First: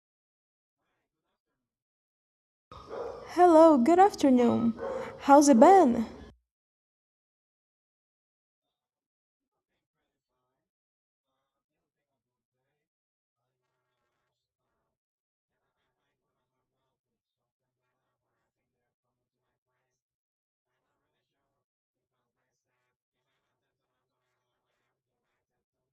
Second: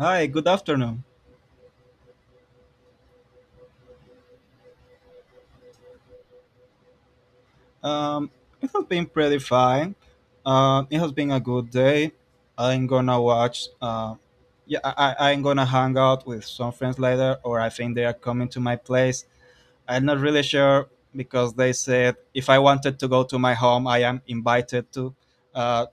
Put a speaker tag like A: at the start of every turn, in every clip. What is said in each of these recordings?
A: Hi, good afternoon.
B: Hello, good afternoon. How's it been?
A: Um, it has been pretty fine. It has been a good day. I'm gonna watch. Yeah, I'm gonna hang out with some friends later, or I think they are coming to my place. I'm not really sure because they said if I wanted to go to my home, I am invited to. Uh,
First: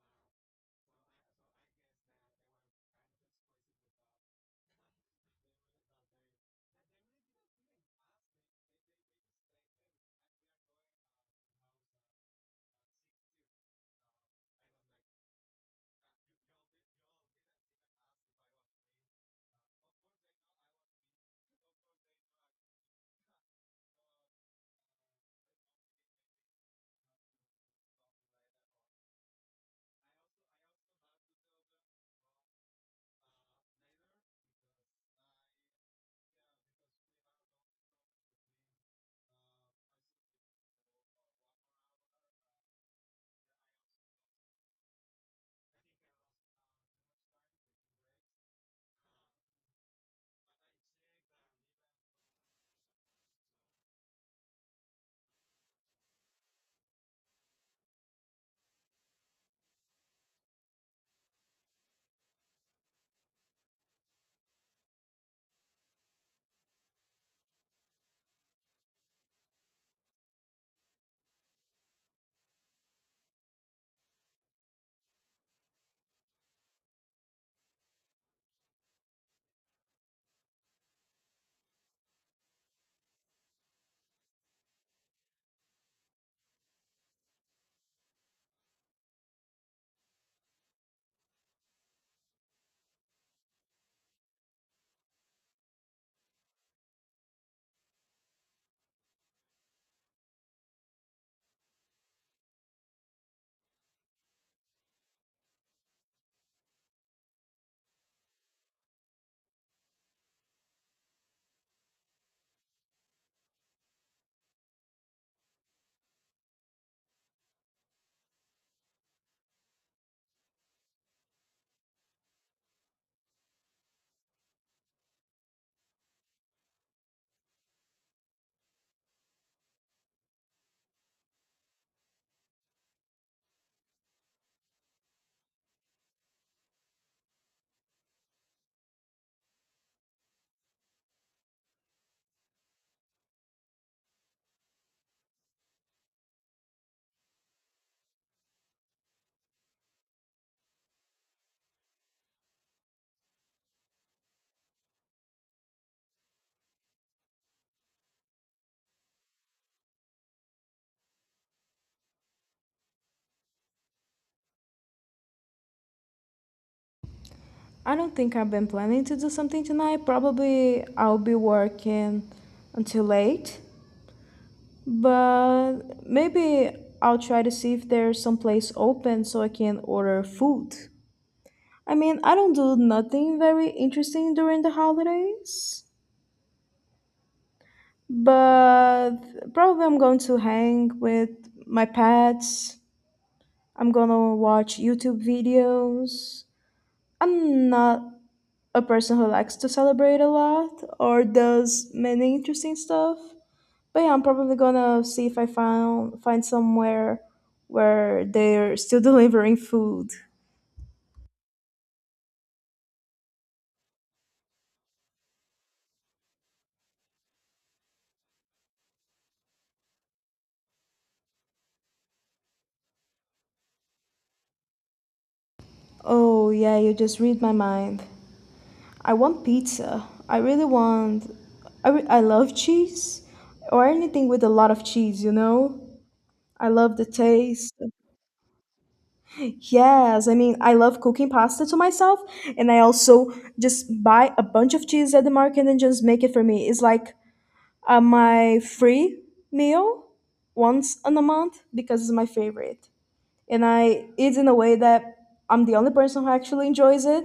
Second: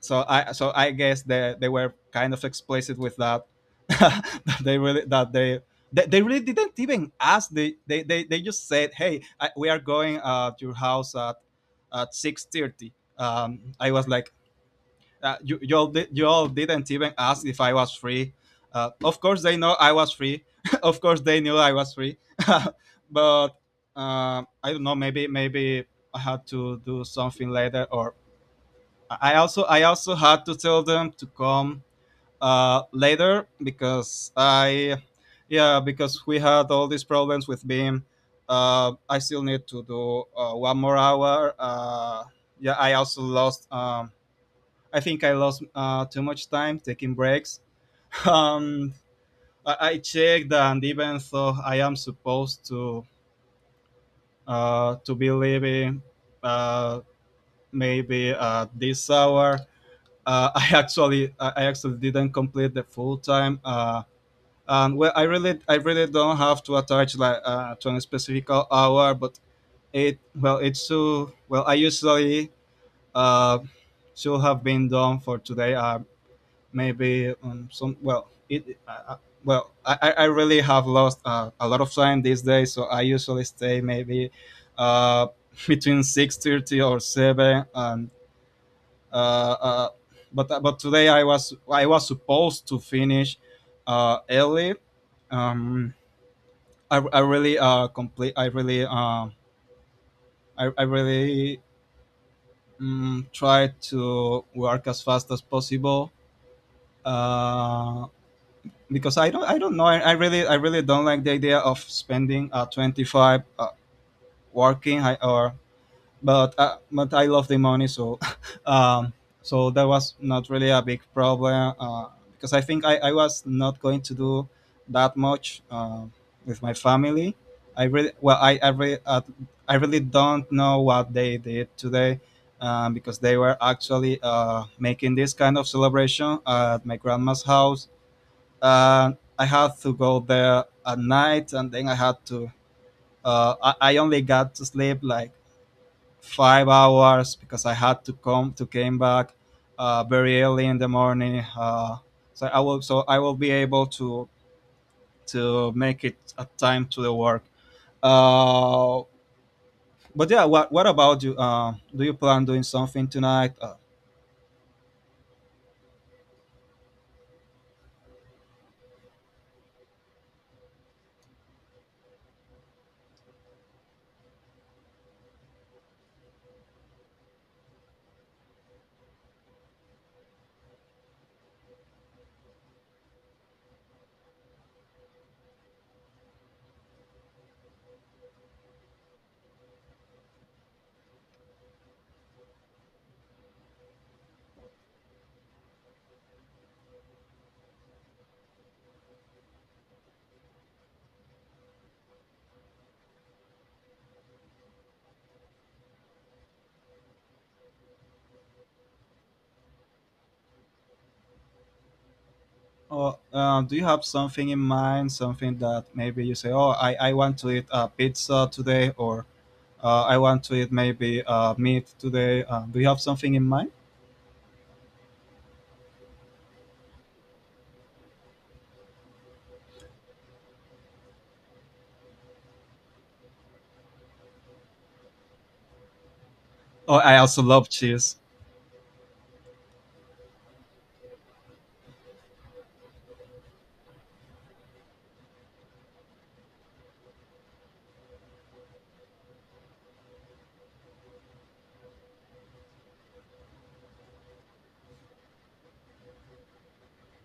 A: so I guess they were kind of explicit with that. That they really didn't even ask. They just said, "Hey, we are going to your house at 6:30. I was like, you all, you all didn't even ask if I was free. Of course they know I was free. Of course they knew I was free. But I don't know. Maybe I had to do something later, or I also had to tell them to come later because I yeah because we had all these problems with Beam. I still need to do one more hour. Yeah, I also lost. I think I lost too much time taking breaks. Um, I checked, and even though I am supposed to be leaving uh, maybe at this hour, I actually didn't complete the full time. And well, I really don't have to attach like to a specific hour, but it well it's too well I usually uh, should have been done for today. Maybe some well it well I really have lost a lot of time these days, so I usually stay maybe uh, between 6:30 or 7 and uh, uh, but today I was I was supposed to finish early, um, I really complete I really I really try to work as fast as possible uh, because I don't know I really don't like the idea of spending 25 working or but I love the money, so um, so that was not really a big problem because I think I was not going to do that much with my family. I really, I really don't know what they did today because they were actually making this kind of celebration at my grandma's house. uh, I had to go there at night, and then I had to. I only got to sleep like 5 hours because I had to come to came back very early in the morning. So I will be able to make it a time to the work. Uh, but yeah, what about you? Do you plan doing something tonight?
B: I don't think I've been planning to do something tonight. Probably I'll be working until late, but maybe I'll try to see if there's some place open so I can order food. I mean, I don't do nothing very interesting during the holidays, but probably I'm going to hang with my pets. I'm gonna watch YouTube videos. I'm not a person who likes to celebrate a lot or does many interesting stuff. But yeah, I'm probably gonna see if I found find somewhere where they're still delivering food.
A: Oh, do you have something in mind? Something that maybe you say, "Oh, I want to eat pizza today," or "I want to eat maybe meat today." Do you have something in mind?
B: Oh yeah, you just read my mind. I want pizza. I really want. I love cheese or anything with a lot of cheese. You know, I
A: Oh,
B: love the
A: I also love
B: taste.
A: cheese.
B: Yes, I mean, I love cooking pasta to myself, and I also just buy a bunch of cheese at the market and just make it for me. It's like my free meal once in a month because it's my favorite. And I eat in a way that I'm the only person who actually enjoys it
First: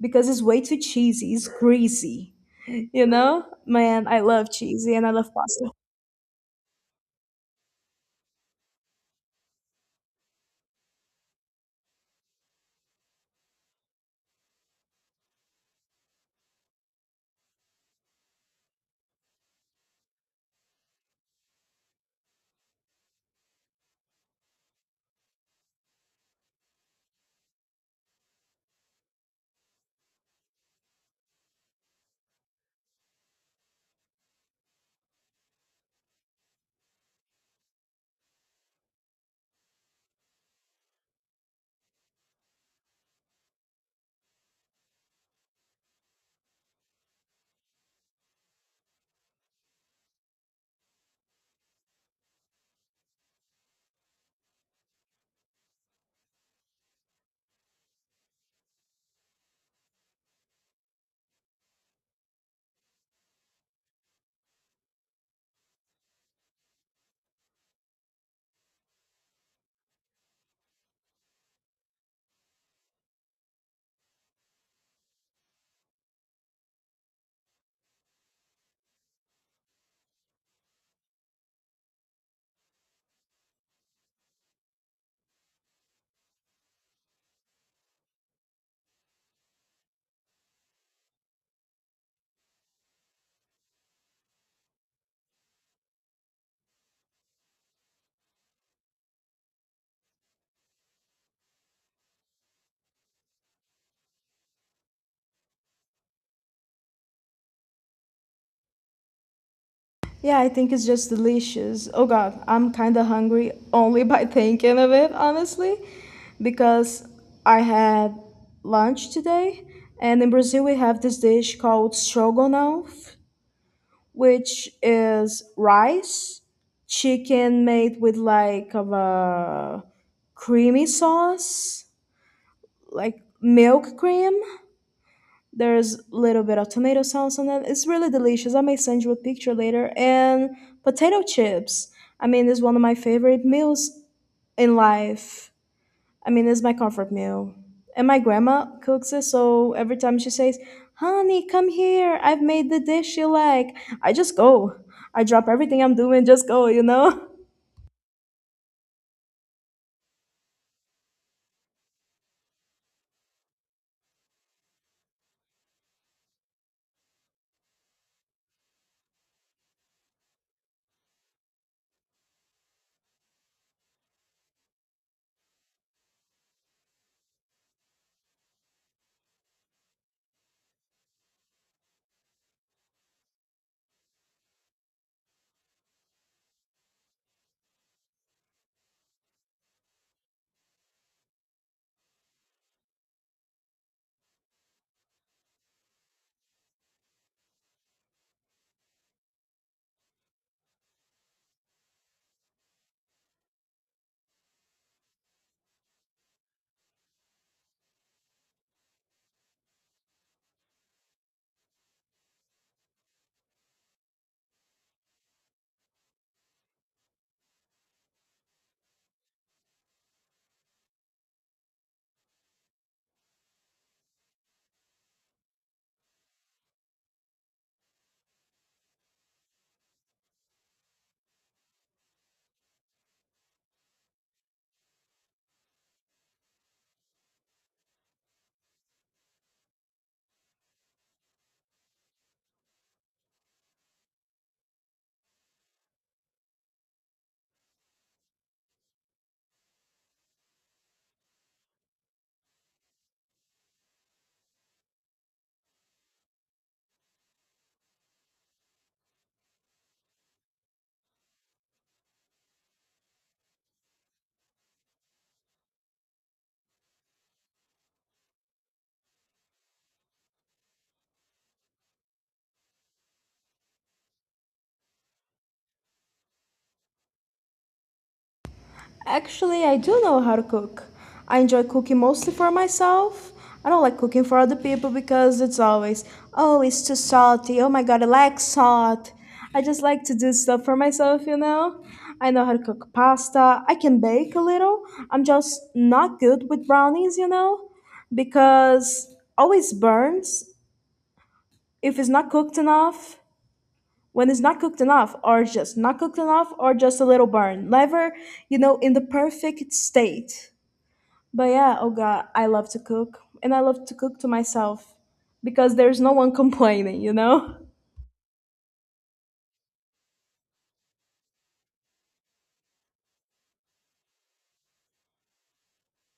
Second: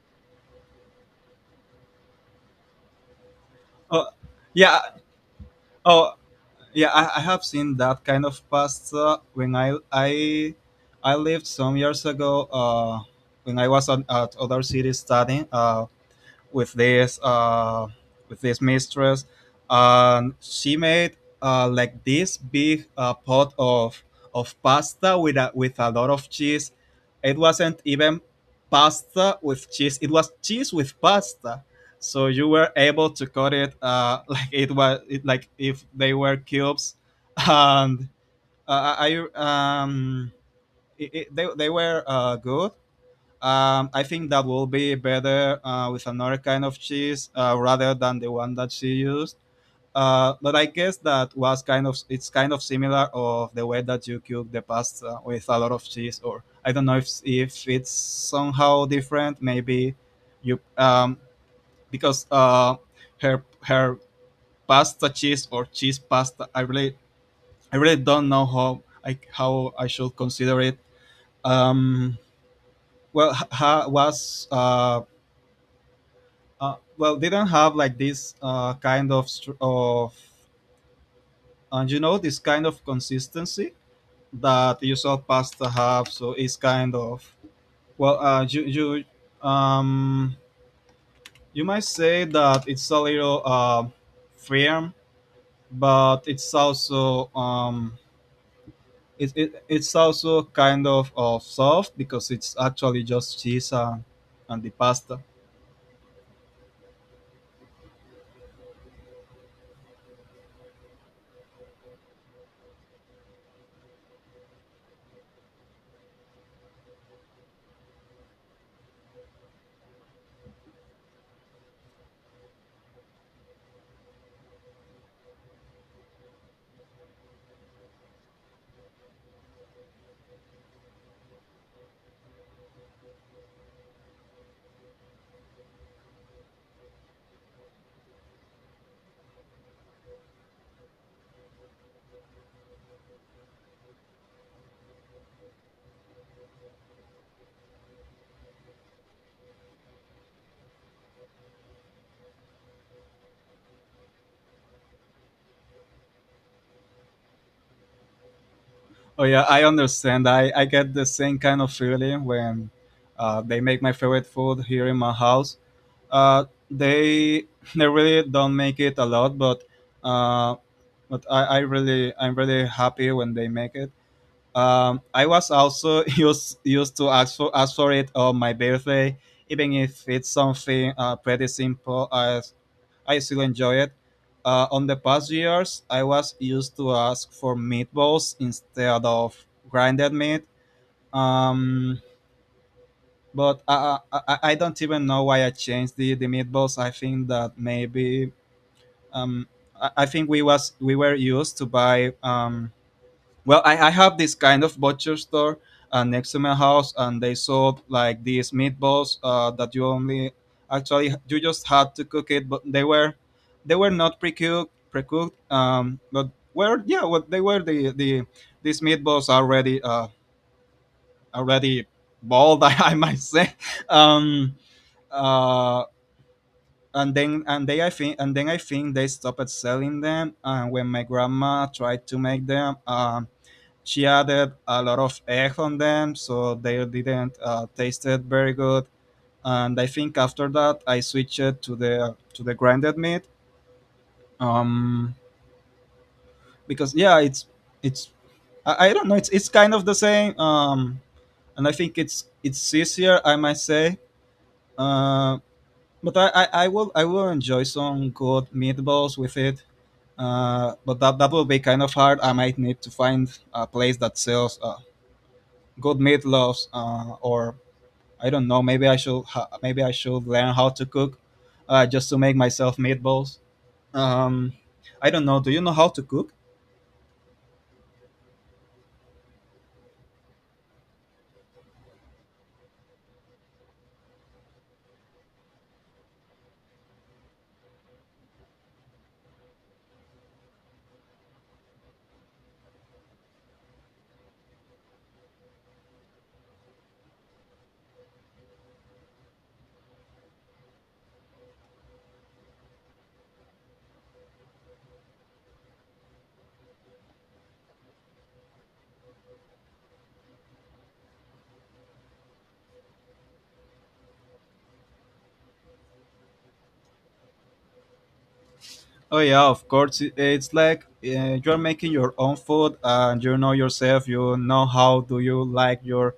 B: because it's way too cheesy, it's greasy. You know? Man,
A: Oh,
B: I love cheesy
A: yeah.
B: and I love pasta.
A: Oh, yeah. I have seen that kind of pasta when I lived some years ago. When I was on, at other city studying. With this uh, with this mistress, and she made like this big pot of pasta with with a lot of cheese. It wasn't even pasta with cheese; it was cheese with pasta. So you were able to cut it like it was it, like if they were cubes, and uh, I I- um, they were good. I think that will be better with another kind of cheese rather than the one that she used. But I guess that was kind of it's kind of similar of the way that you cook the pasta with a lot of cheese, or I don't know if it's somehow different. Maybe you because her pasta cheese or cheese pasta. I really don't know how I should consider it. Um, well, was well they don't have like this kind of of and you know this kind of consistency that usual pasta have, so it's kind of well you um you might say that it's a little firm but it's also it's also kind of soft because it's actually just cheese and the pasta.
B: Yeah, I think it's just delicious. Oh god, I'm kind of hungry only by thinking of it, honestly, because I had lunch today, and in Brazil we have this dish called stroganoff, which is rice, chicken made with like of a creamy sauce, like milk cream, there's a little bit of tomato sauce on it. It's really delicious. I may send you a picture later. And potato chips. I mean, it's one of my favorite meals in life. I mean, it's my comfort meal. And my grandma cooks it, so every time she says, "Honey, come here, I've made the dish you like," I just go. I drop everything I'm doing, just go, you know?
A: Oh yeah, I understand. I get the same kind of feeling when they make my favorite food here in my house. Uh, they they really don't make it a lot, uh, but I'm really happy when they make it. I was also used to ask for it on my birthday, even if it's something pretty simple as I still enjoy it. On the past years, I was used to ask for meatballs instead of grinded meat. Um, but I don't even know why I changed the meatballs. I think that maybe um, I think we were used to buy well, I have this kind of butcher store next to my house, and they sold like these meatballs that you only actually you just had to cook it, but they were not pre cooked, but were yeah, what they were the these meatballs already already bald, might say. Um, uh, and then I think they stopped selling them. And when my grandma tried to make them, she added a lot of egg on them, so they didn't tasted very good, and I think after that I switched to the grinded meat um because yeah it's I don't know, it's kind of the same. And I think it's easier, I might say. uh but I will enjoy some good meatballs with it, but that will be kind of hard. I might need to find a place that sells good meatloaves or I don't know. Maybe I should maybe I should learn how to cook, just to make myself meatballs. Um, I don't know. Do you know how to cook?
B: Actually, I do know how to cook. I enjoy cooking mostly for myself. I don't like cooking for other people because it's always, oh, it's too salty. Oh my god, I like salt. I just like to do stuff for myself, you know? I know how to cook pasta. I can bake a little. I'm just not good with brownies, you know? Because always burns if it's not cooked enough. When it's not cooked enough, or just not cooked enough, or just a little burn. Never, you know, in the perfect state. But yeah, oh god, I love to cook. And I love to cook to myself because there's no one complaining, you know?
A: Oh yeah, of course. It- It's like you're making your own food, and you know yourself. You know how do you like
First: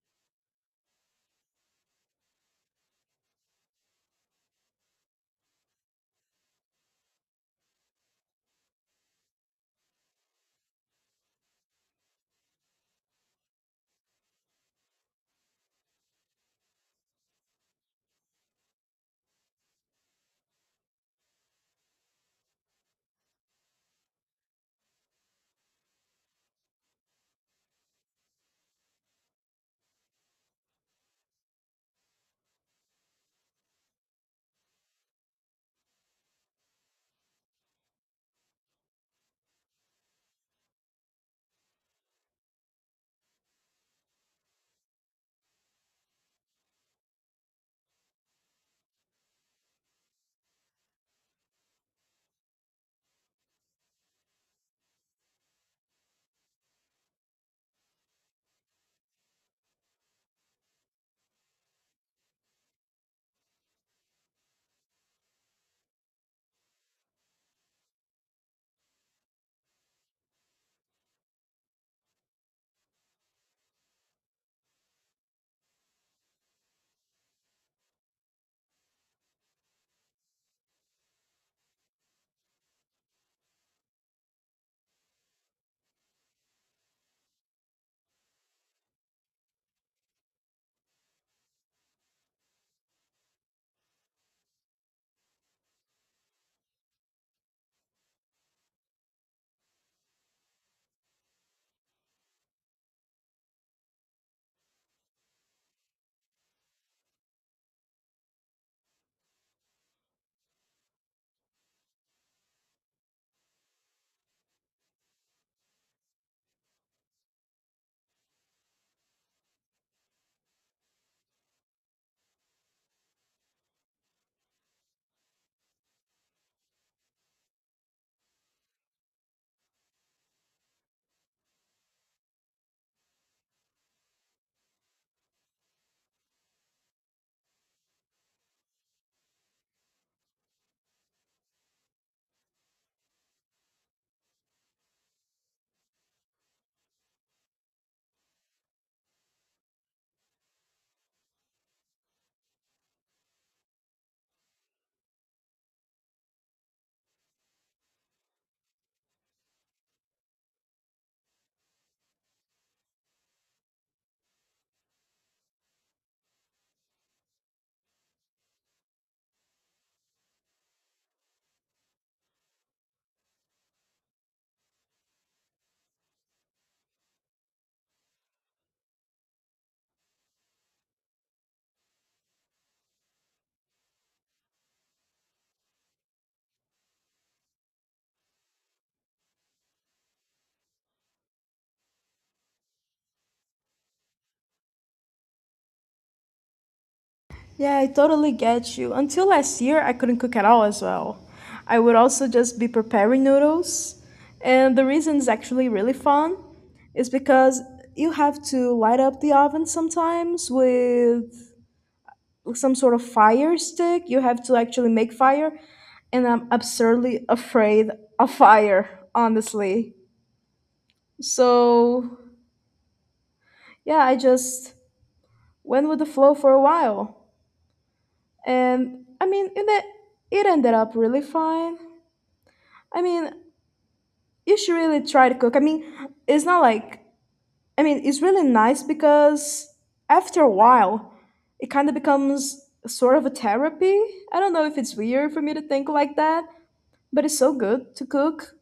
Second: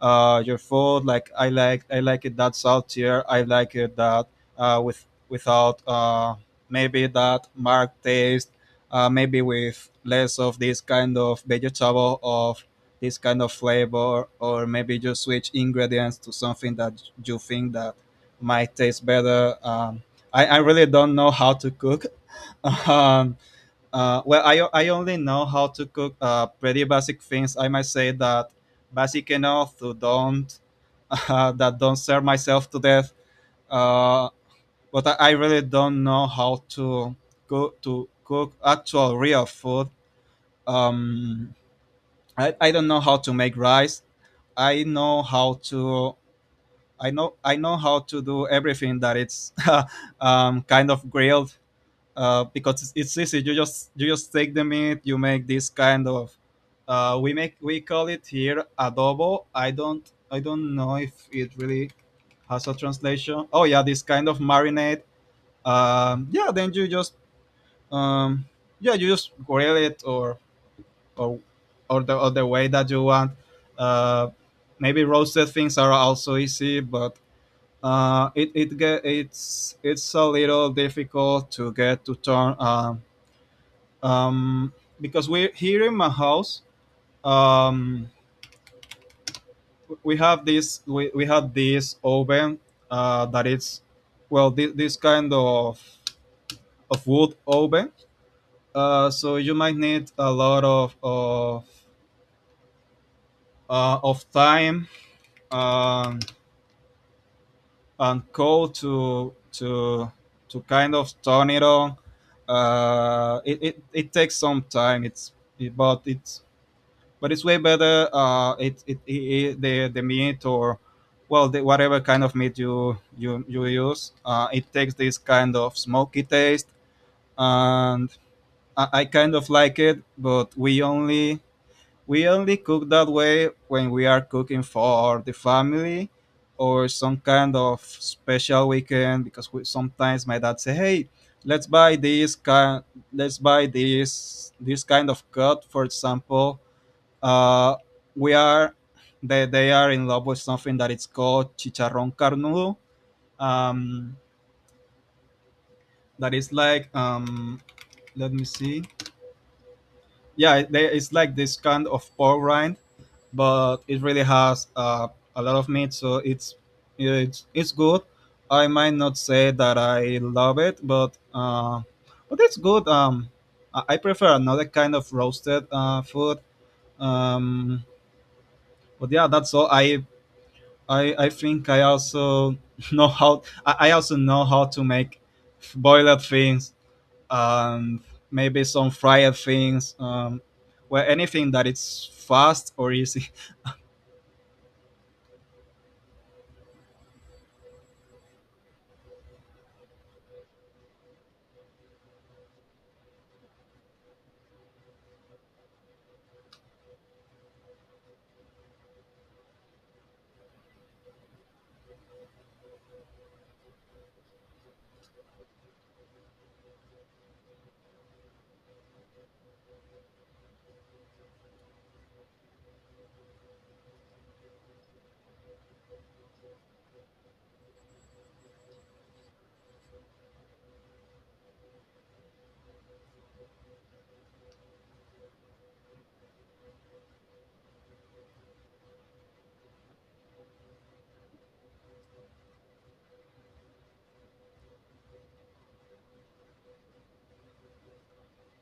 A: your food. Like I like it that saltier. I like it that with without maybe that marked taste. Maybe with less of this kind of vegetable of this kind of flavor, or maybe just switch ingredients to something that you think that might taste better. I really don't know how to cook, um, well, I only know how to cook pretty basic things. I might say that basic enough to don't that don't serve myself to death. Uh, but I really don't know how to cook actual real food. Um, I don't know how to make rice. I know how to I know how to do everything that it's kind of grilled because it's easy. You just take the meat. You make this kind of we call it here adobo. I don't know if it really has a translation. Oh yeah, this kind of marinade. Yeah, then you just um, yeah you just grill it or or the way that you want. Uh, Maybe roasted things are also easy, but it it get it's a little difficult to get to turn um, because we here in my house um, we have this we have this oven that is well this kind of wood oven so you might need a lot of of time um, and coal to kind of turn it on. It takes some time it's it, but it's way better. The meat or well the, whatever kind of meat you use, it takes this kind of smoky taste, and I kind of like it. But We only cook that way when we are cooking for the family or some kind of special weekend because sometimes my dad say, "Hey, let's buy this kind, let's buy this kind of cut, for example." uh, we are They are in love with something that is called chicharrón carnudo. um, that is like, let me see, yeah it's like this kind of pork rind, but it really has a lot of meat, so it's good. I might not say that I love it, but it's good. I prefer another kind of roasted food. um, but yeah, that's all I think I also know how I also know how to make boiled things, um, maybe some fried things, well, anything that it's fast or easy.
B: Yeah, I totally get you. Until last year, I couldn't cook at all as well. I would also just be preparing noodles. And the reason is actually really fun is because you have to light up the oven sometimes with some sort of fire stick. You have to actually make fire. And I'm absurdly afraid of fire, honestly. So yeah, I just went with the flow for a while. And I mean, it ended up really fine. I mean, you should really try to cook. I mean, it's not like, I mean, it's really nice because after a while, it kind of becomes sort of a therapy. I don't know if it's weird for me to think like that, but it's so good to cook,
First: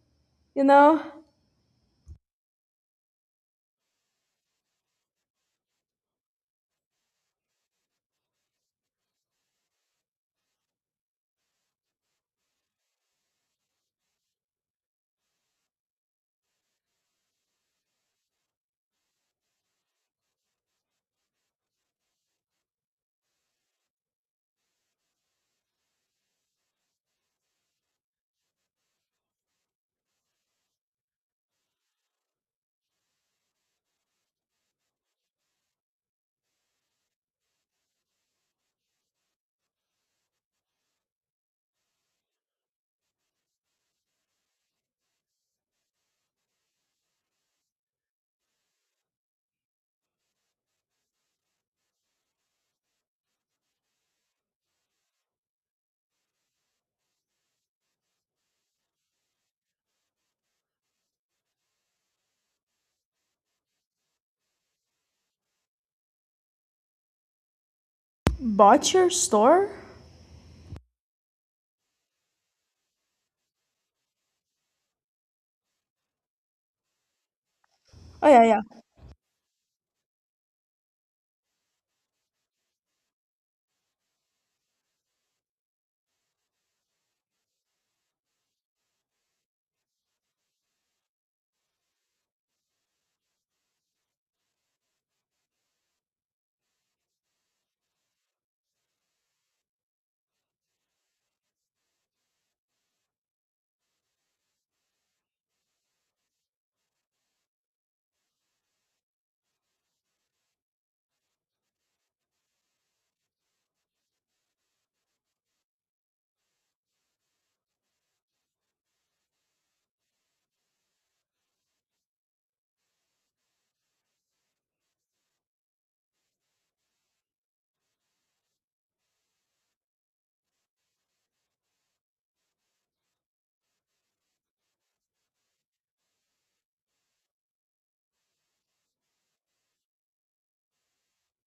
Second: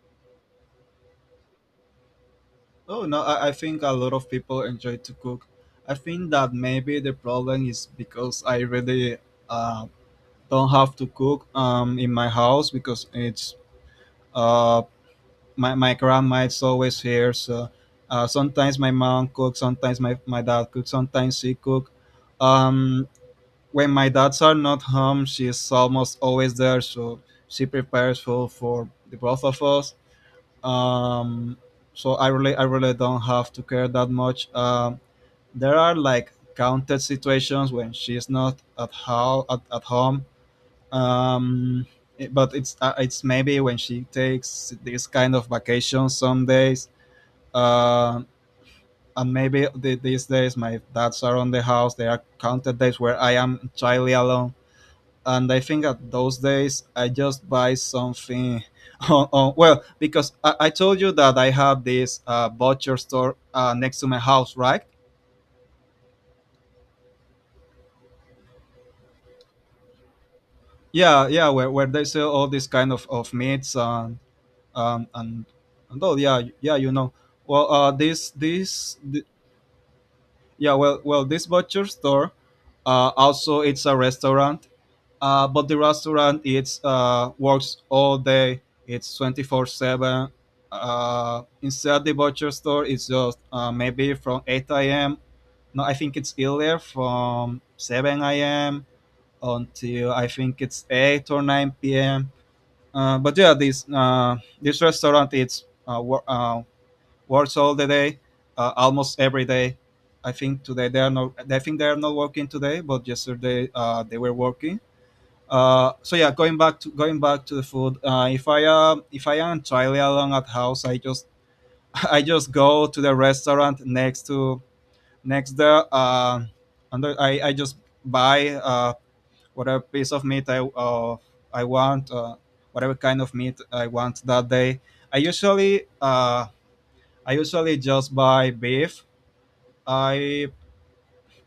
B: you know?
A: Oh no, I think a lot of people enjoy to cook. I think that maybe the problem is because I really uh, don't have to cook in my house, because it's uh, my grandma is always here, so sometimes my mom cooks, sometimes my dad cooks, sometimes she cook. um, when my dads are not home, she's almost always there, so she prepares food for the both of us. um, so I really don't have to care that much. There are like counted situations when she's not at at home. um, but it's maybe when she takes this kind of vacation, some days. uh, and maybe these days my dads are on the house. There are counted days where I am entirely alone. And I think at those days I just buy something. Well, because I told you that I have this butcher store next to my house, right?
B: Butcher store?
A: Yeah, yeah, where they sell all this kind of meats, um, and and oh yeah, yeah, you know. Well,
B: Oh, yeah, yeah.
A: yeah, well this butcher store, also it's a restaurant. But the restaurant, it's works all day. It's 24/7. Inside the butcher store, it's just maybe from 8 a.m. No, I think it's earlier, from 7 a.m. until, I think, it's 8 or 9 p.m. But yeah, this this restaurant it's uh, wor- uh, works all the day, almost every day. I think today they are not. I think they are not working today, but yesterday they were working. So yeah, going back to the food. If I am entirely alone at house, I just I just go to the restaurant next to next there. And then I just buy whatever piece of meat I want, whatever kind of meat I want that day. I usually uh I usually just buy beef. I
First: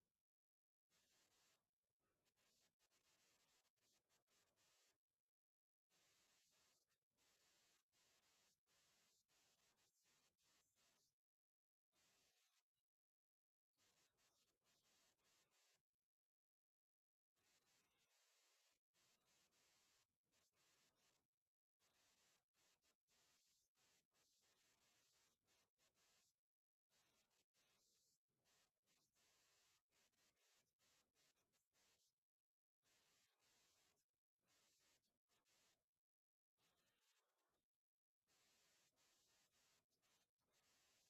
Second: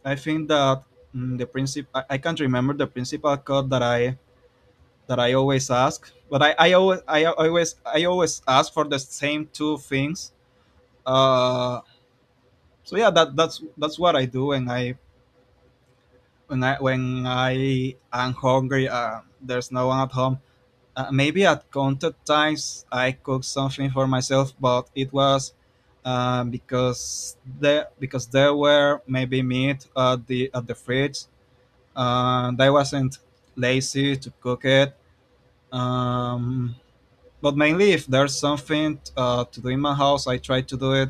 A: I think that the princip I can't remember the principal cut that I always ask, but I always ask for the same two things. Uh, so yeah, that's what I do when I when I am hungry. There's no one at home. Maybe at counted times I cooked something for myself, but it was because there were maybe meat at the fridge, and I wasn't lazy to cook it. Um, But mainly, if there's something to do in my house, I try to do it,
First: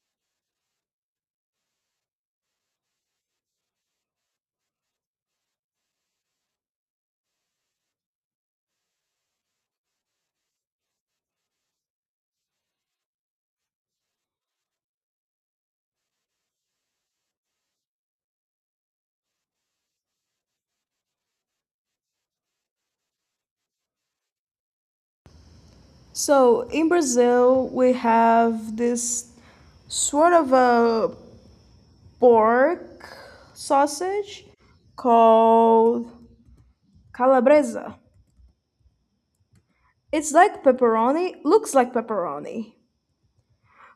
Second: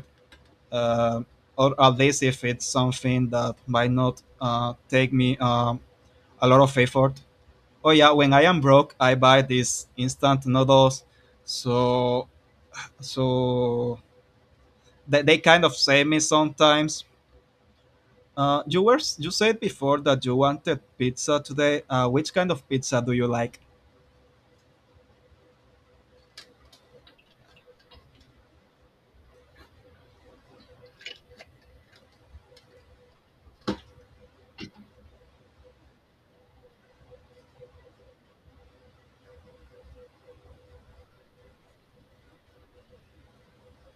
A: uh, or at least if it's something that might not take me a lot of effort. Oh yeah, when I am broke, I buy these instant noodles, so so they kind of save me sometimes. You said before that you wanted pizza today. Which kind of pizza do you like?
B: So in Brazil, we have this sort of a pork sausage called calabresa. It's like pepperoni, looks like pepperoni.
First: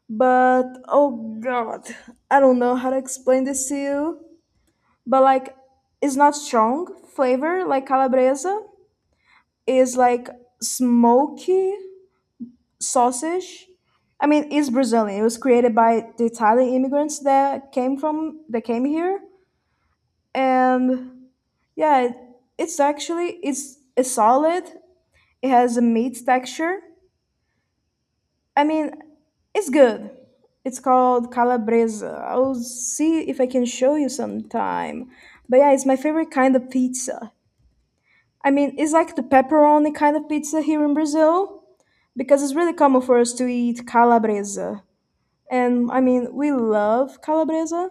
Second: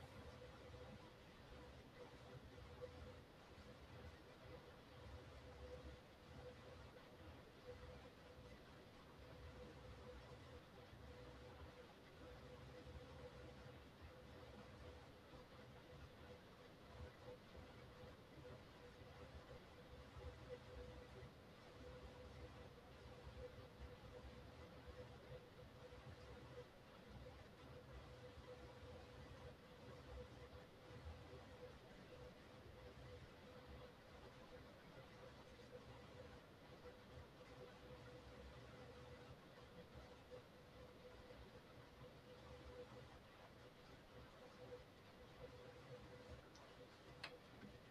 B: But oh god, I don't know how to explain this to you. But like, it's not strong flavor like calabresa. It's like smoky sausage. I mean, it's Brazilian. It was created by the Italian immigrants that came from that came here, and yeah, it's actually it's a solid. It has a meat texture. I mean, it's good. It's called calabresa. I'll see if I can show you sometime. But yeah, it's my favorite kind of pizza. I mean, it's like the pepperoni kind of pizza here in Brazil because it's really common for us to eat calabresa. And I mean, we love calabresa.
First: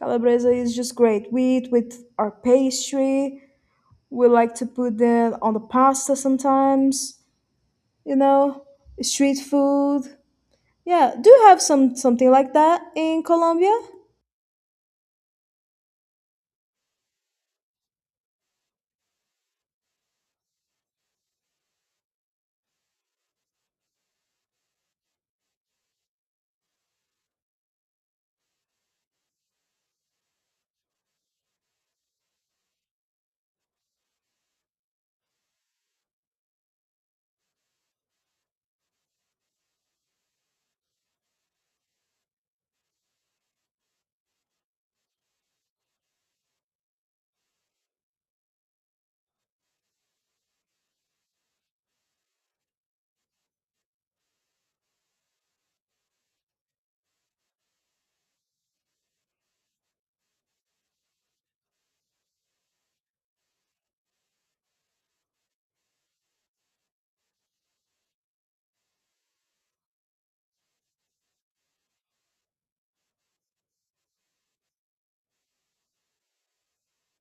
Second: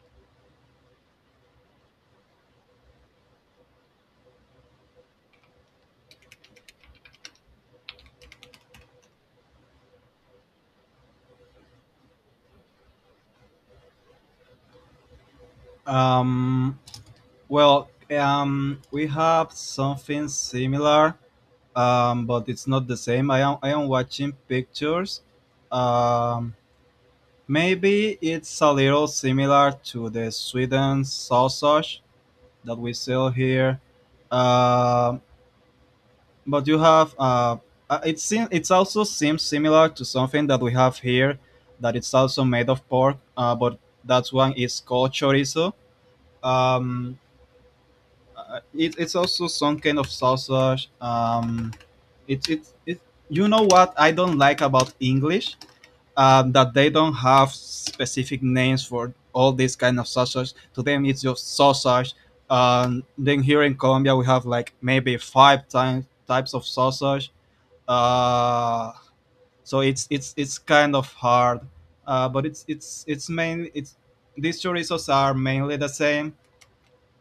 B: Calabresa is just great. We eat with our pastry. We like to put that on the pasta sometimes, you know, street food. Yeah, do you have something like that in Colombia?
A: Um, Well, we have something similar, but it's not the same. I am watching pictures. Um, Maybe it's a little similar to the Sweden sausage that we sell here. Um, but you have it seems, it also seems similar to something that we have here, that it's also made of pork. But that one is called chorizo. Um, it's also some kind of sausage. It, it, it, you know what I don't like about English? That they don't have specific names for all these kind of sausage. To them, it's just sausage. Then here in Colombia, we have like maybe five time, types of sausage. Uh, so it's kind of hard. But it's mainly it's, these chorizos are mainly the same.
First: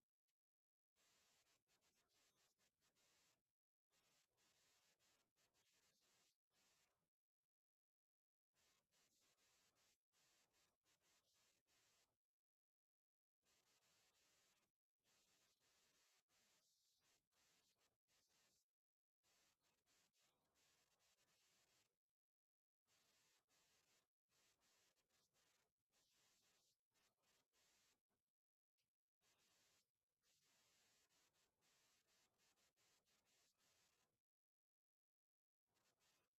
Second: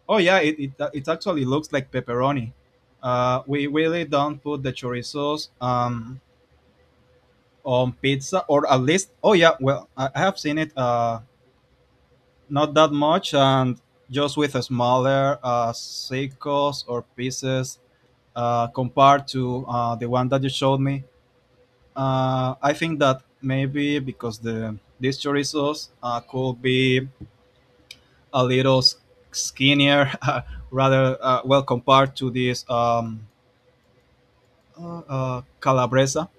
A: Oh yeah, it actually looks like pepperoni. We really don't put the chorizos on pizza, or at least, oh yeah, well, I have seen it not that much, and just with a smaller circles or pieces compared to the one that you showed me. I think that maybe because these chorizos could be a little skinnier, rather well, compared to this. Calabresa.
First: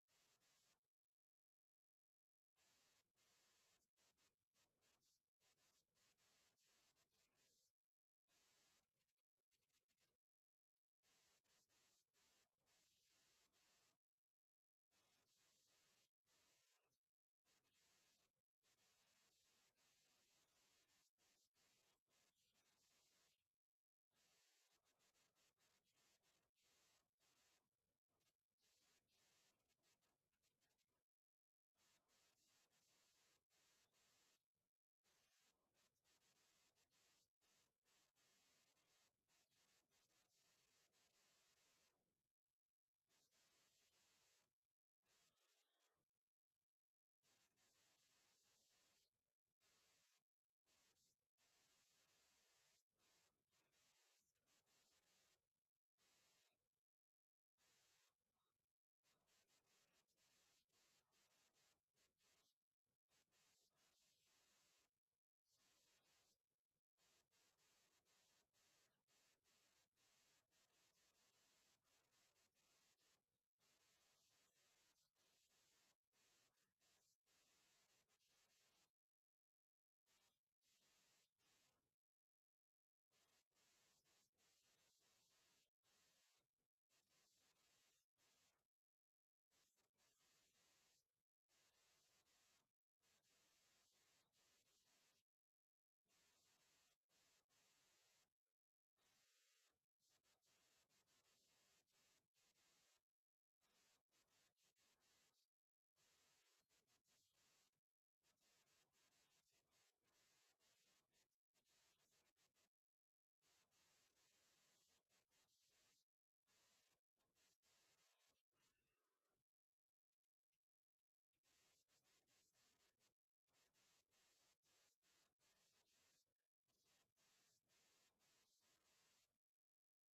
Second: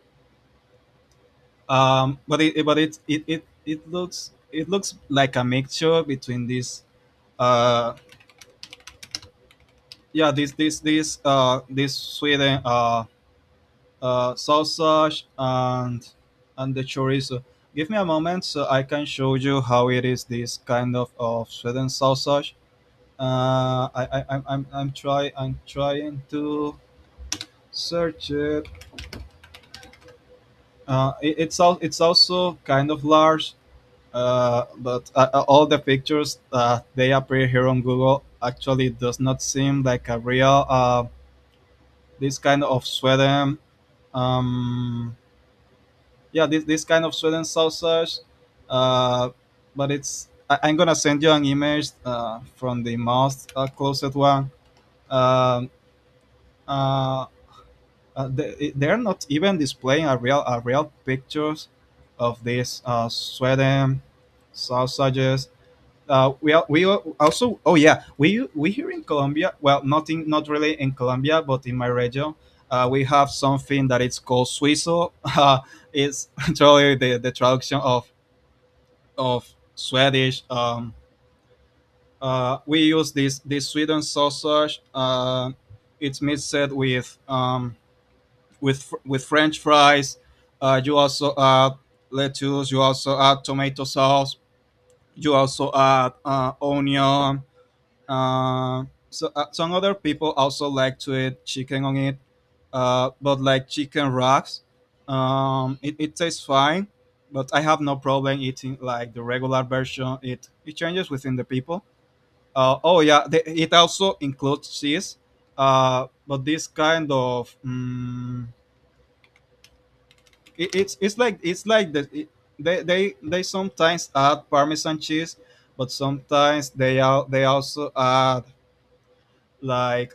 A: But it it looks, it looks like a mixture between this uh yeah this Sweden sausage and the chorizo. Give me a moment so I can show you how it is, this kind of Sweden sausage. I I'm try I'm trying to search it. It's also kind of large. But all the pictures they appear here on Google actually does not seem like a real this kind of Sweden. Um, yeah, this kind of Sweden sausage. Uh, but it's, I'm gonna send you an image from the most closest one. Um, uh, they're not even displaying a real pictures of these Sweden sausages. Also oh yeah we here in Colombia, well nothing. Not really in Colombia, but in my region we have something that it's called suizo. It's totally the traduction of of Swedish. We use this Sweden sausage. It's mixed with with French fries. You also add lettuce, you also add tomato sauce, you also add onion. So some other people also like to eat chicken on it, but like chicken wraps. It tastes fine. But I have no problem eating like the regular version. It changes within the people. Oh yeah, it also includes cheese. But this kind of it's like they they sometimes add parmesan cheese, but sometimes they also add like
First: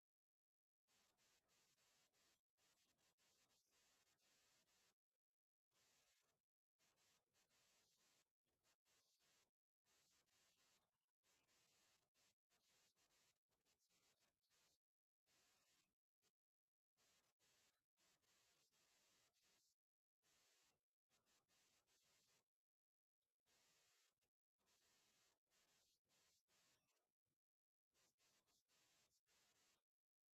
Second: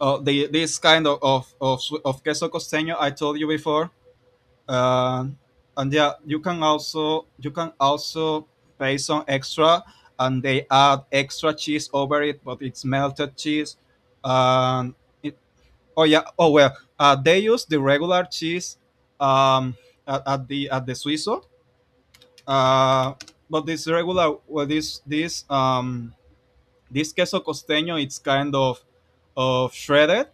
A: the this kind of of queso costeño I told you before. Uh, and yeah, you can also pay some extra, and they add extra cheese over it, but it's melted cheese. Um, it, oh yeah, oh well, they use the regular cheese um, at the suizo, uh, but this regular, well this queso costeño, it's kind of shredded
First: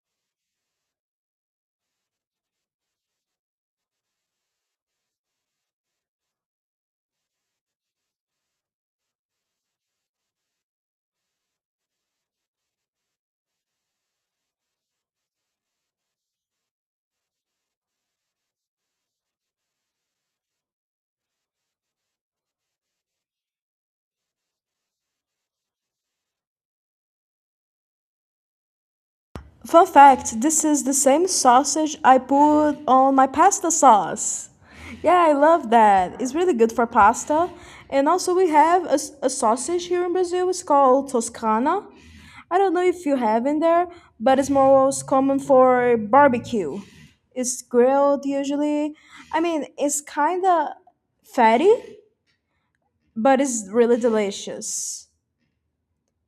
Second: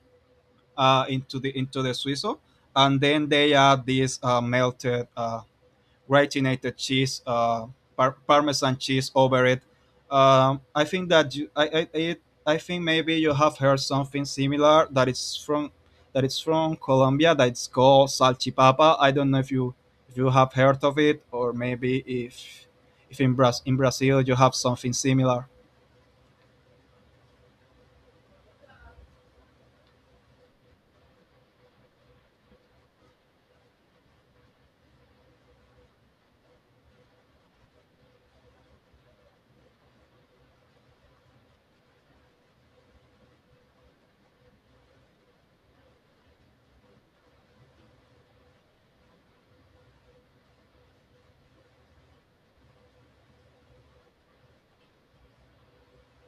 A: into the suizo, and then they add this melted gratinated cheese, parmesan cheese over it. I think that I think maybe you have heard something similar that it's from Colombia, that it's called salchipapa. I don't know if you have heard of it, or maybe if in, in Brazil you have something similar.
B: Fun fact, this is the same sausage I put on my pasta sauce. Yeah, I love that. It's really good for pasta. And also, we have a sausage here in Brazil. It's called Toscana. I don't know if you have in there, but it's most common for barbecue. It's grilled usually. I mean, it's kind of fatty, but it's really delicious.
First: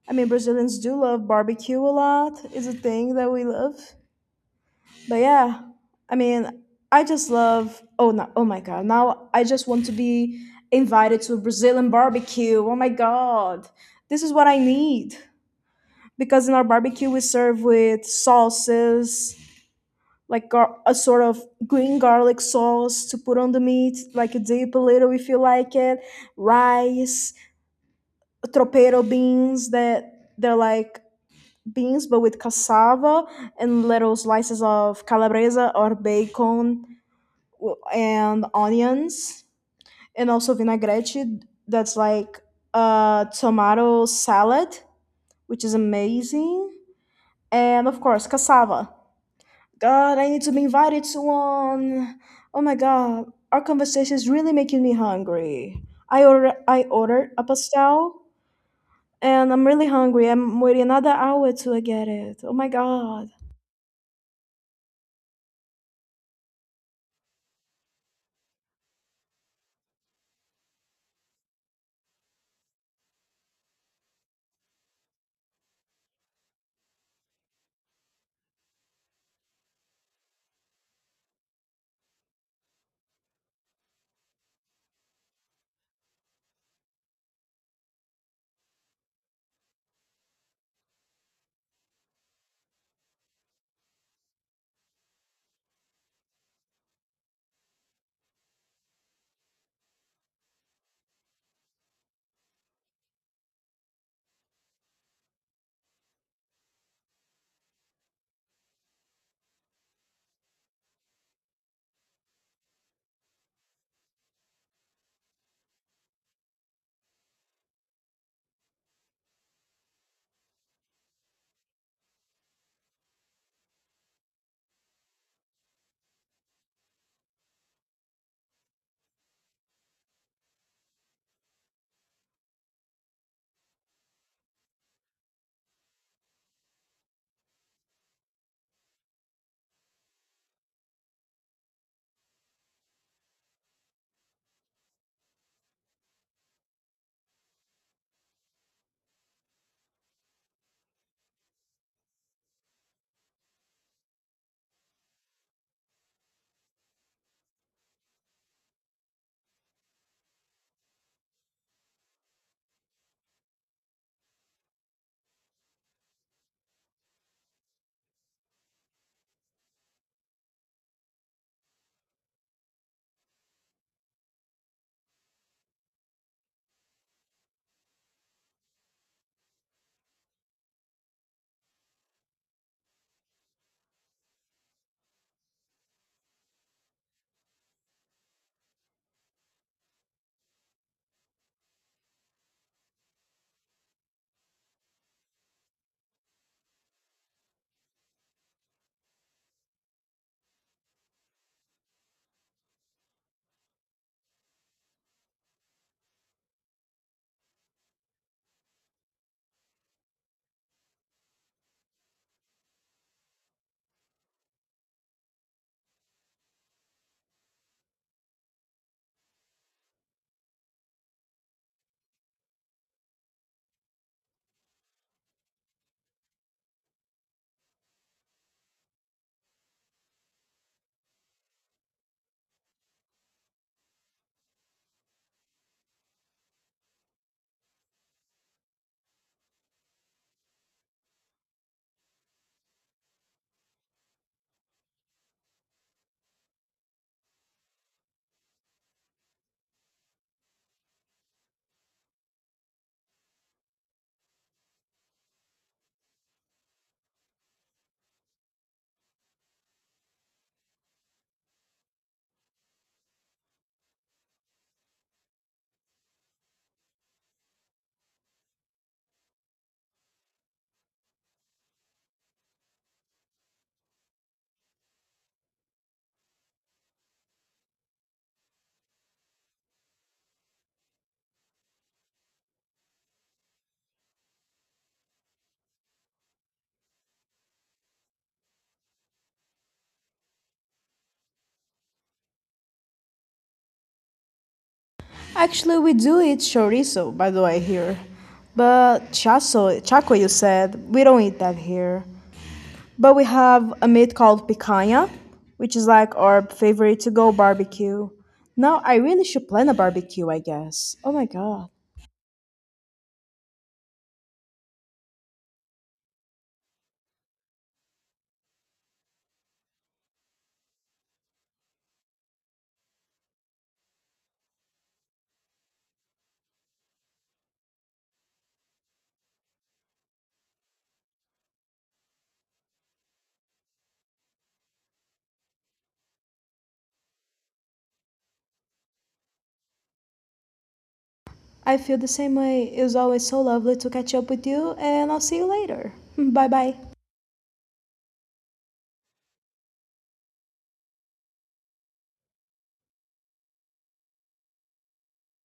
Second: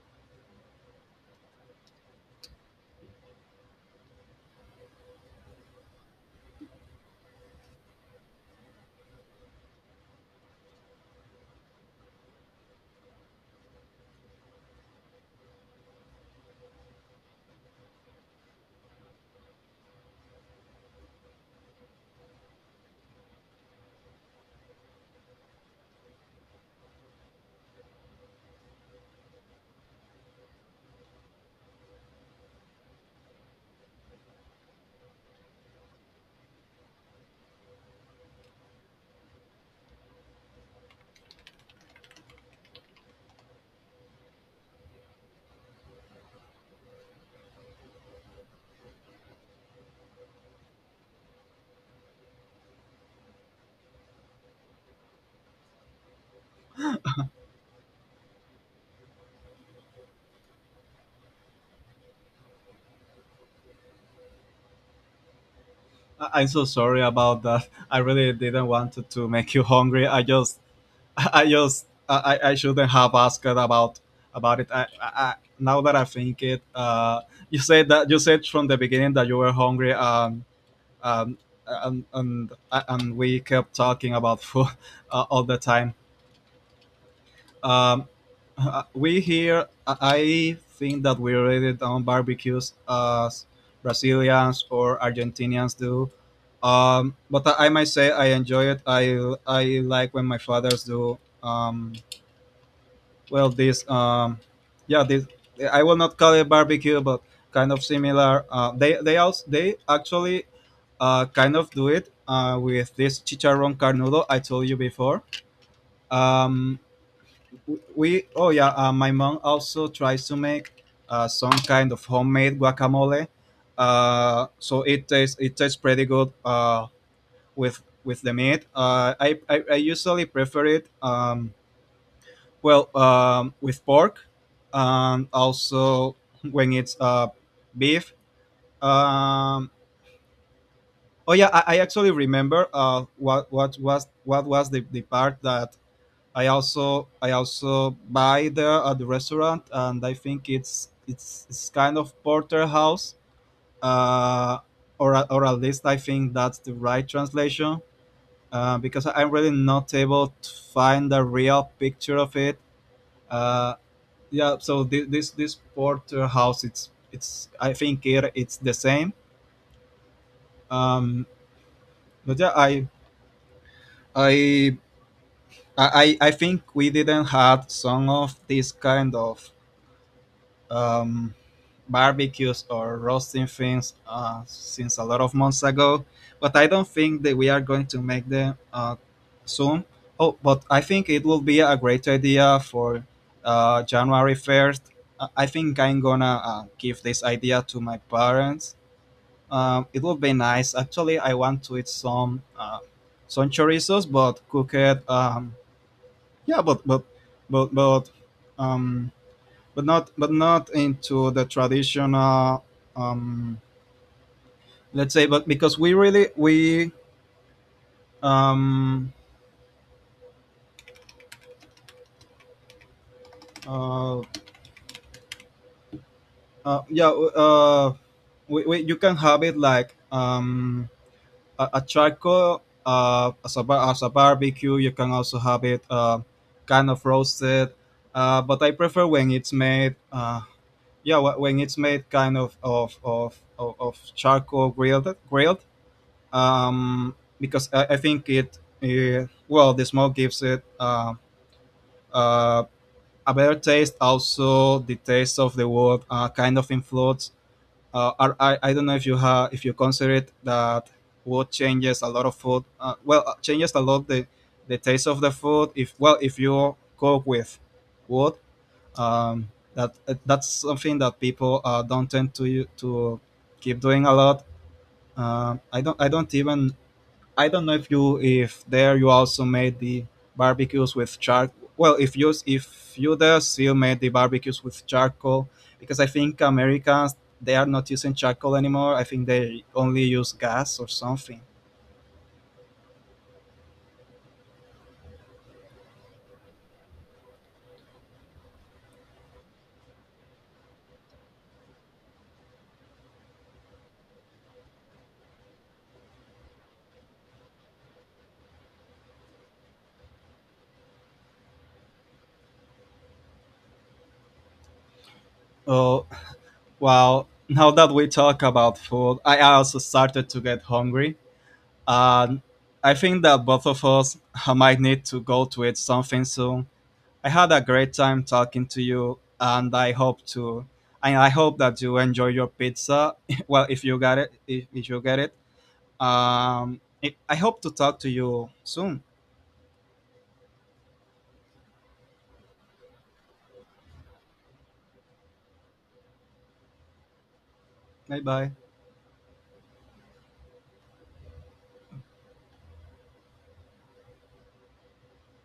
B: I mean, Brazilians do love barbecue a lot. It's a thing that we love. But yeah, I mean, I just love. Oh no! Oh my god! Now I just want to be invited to a Brazilian barbecue. Oh my god! This is what I need because in our barbecue we serve with sauces, like a sort of green garlic sauce to put on the meat, like a dip a little if you like it. Rice, tropeiro beans that they're like beans but with cassava and little slices of calabresa or bacon and onions and also vinaigrette that's like a tomato salad which is amazing and of course cassava. God, I need to be invited to one. Oh my god, our conversation is really making me hungry. I ordered a pastel and I'm really hungry. I'm waiting another hour to get it. Oh my god.
A: I'm so sorry about that. I really didn't want to make you hungry. I just, I just, I shouldn't have asked about it. I, now that I think it, you said from the beginning that you were hungry. Um, and we kept talking about food all the time. Um, we here, I think that we already done barbecues as Brazilians or Argentinians do. But I might say I enjoy it. I like when my fathers do. Well, this yeah, this, I will not call it barbecue, but kind of similar. They also they actually kind of do it with this chicharrón carnudo I told you before. Um, we, oh yeah, my mom also tries to make some kind of homemade guacamole. So it tastes pretty good with the meat. I usually prefer it well with pork, and also when it's beef. Um, oh yeah, I actually remember what was the part that I also buy there at the restaurant, and I think it's it's kind of porterhouse, uh, or or at least I think that's the right translation, because I'm really not able to find a real picture of it. Uh, yeah, so this porterhouse, it's I think it's the same. Um, but yeah, I I think we didn't have some of this kind of. Um, Barbecues or roasting things since a lot of months ago, but I don't think that we are going to make them soon. Oh, but I think it will be a great idea for January 1st. I think I'm gonna give this idea to my parents. It would be nice. Actually, I want to eat some chorizos, but cook it. Yeah, but but um, but not into the traditional, um, let's say, but because we really we um, uh, yeah we, you can have it like a charcoal as a barbecue. You can also have it kind of roasted, but I prefer when it's made yeah when it's made kind of charcoal grilled because I think well, the smoke gives it uh, a better taste. Also, the taste of the wood kind of influence. I don't know if you have, if you consider it, that wood changes a lot of food. Well, changes a lot the taste of the food, if well, if you cook with wood. um, that that's something that people don't tend to keep doing a lot. Uh, I don't I don't even I don't know if you, if there, you also made the barbecues with charcoal. Well, if you there still made the barbecues with charcoal. Because I think Americans, they are not using charcoal anymore. I think they only use gas or something.
B: Actually, we do eat chorizo, by the way, here. But chaso, chaco, you said, we don't eat that here. But we have a meat called picanha, which is like our favorite to go barbecue. Now, I really should plan a barbecue, I guess. Oh my god.
A: Oh, well, now that we talk about food, I also started to get hungry, and I think that both of us might need to go to eat something soon. I had a great time talking to you, and I hope that you enjoy your pizza. Well, if you got it, if you get it, I hope to talk to you soon.
B: I feel the same way. It was always so lovely to catch up with you, and I'll see you later. Bye bye.
A: Bye bye.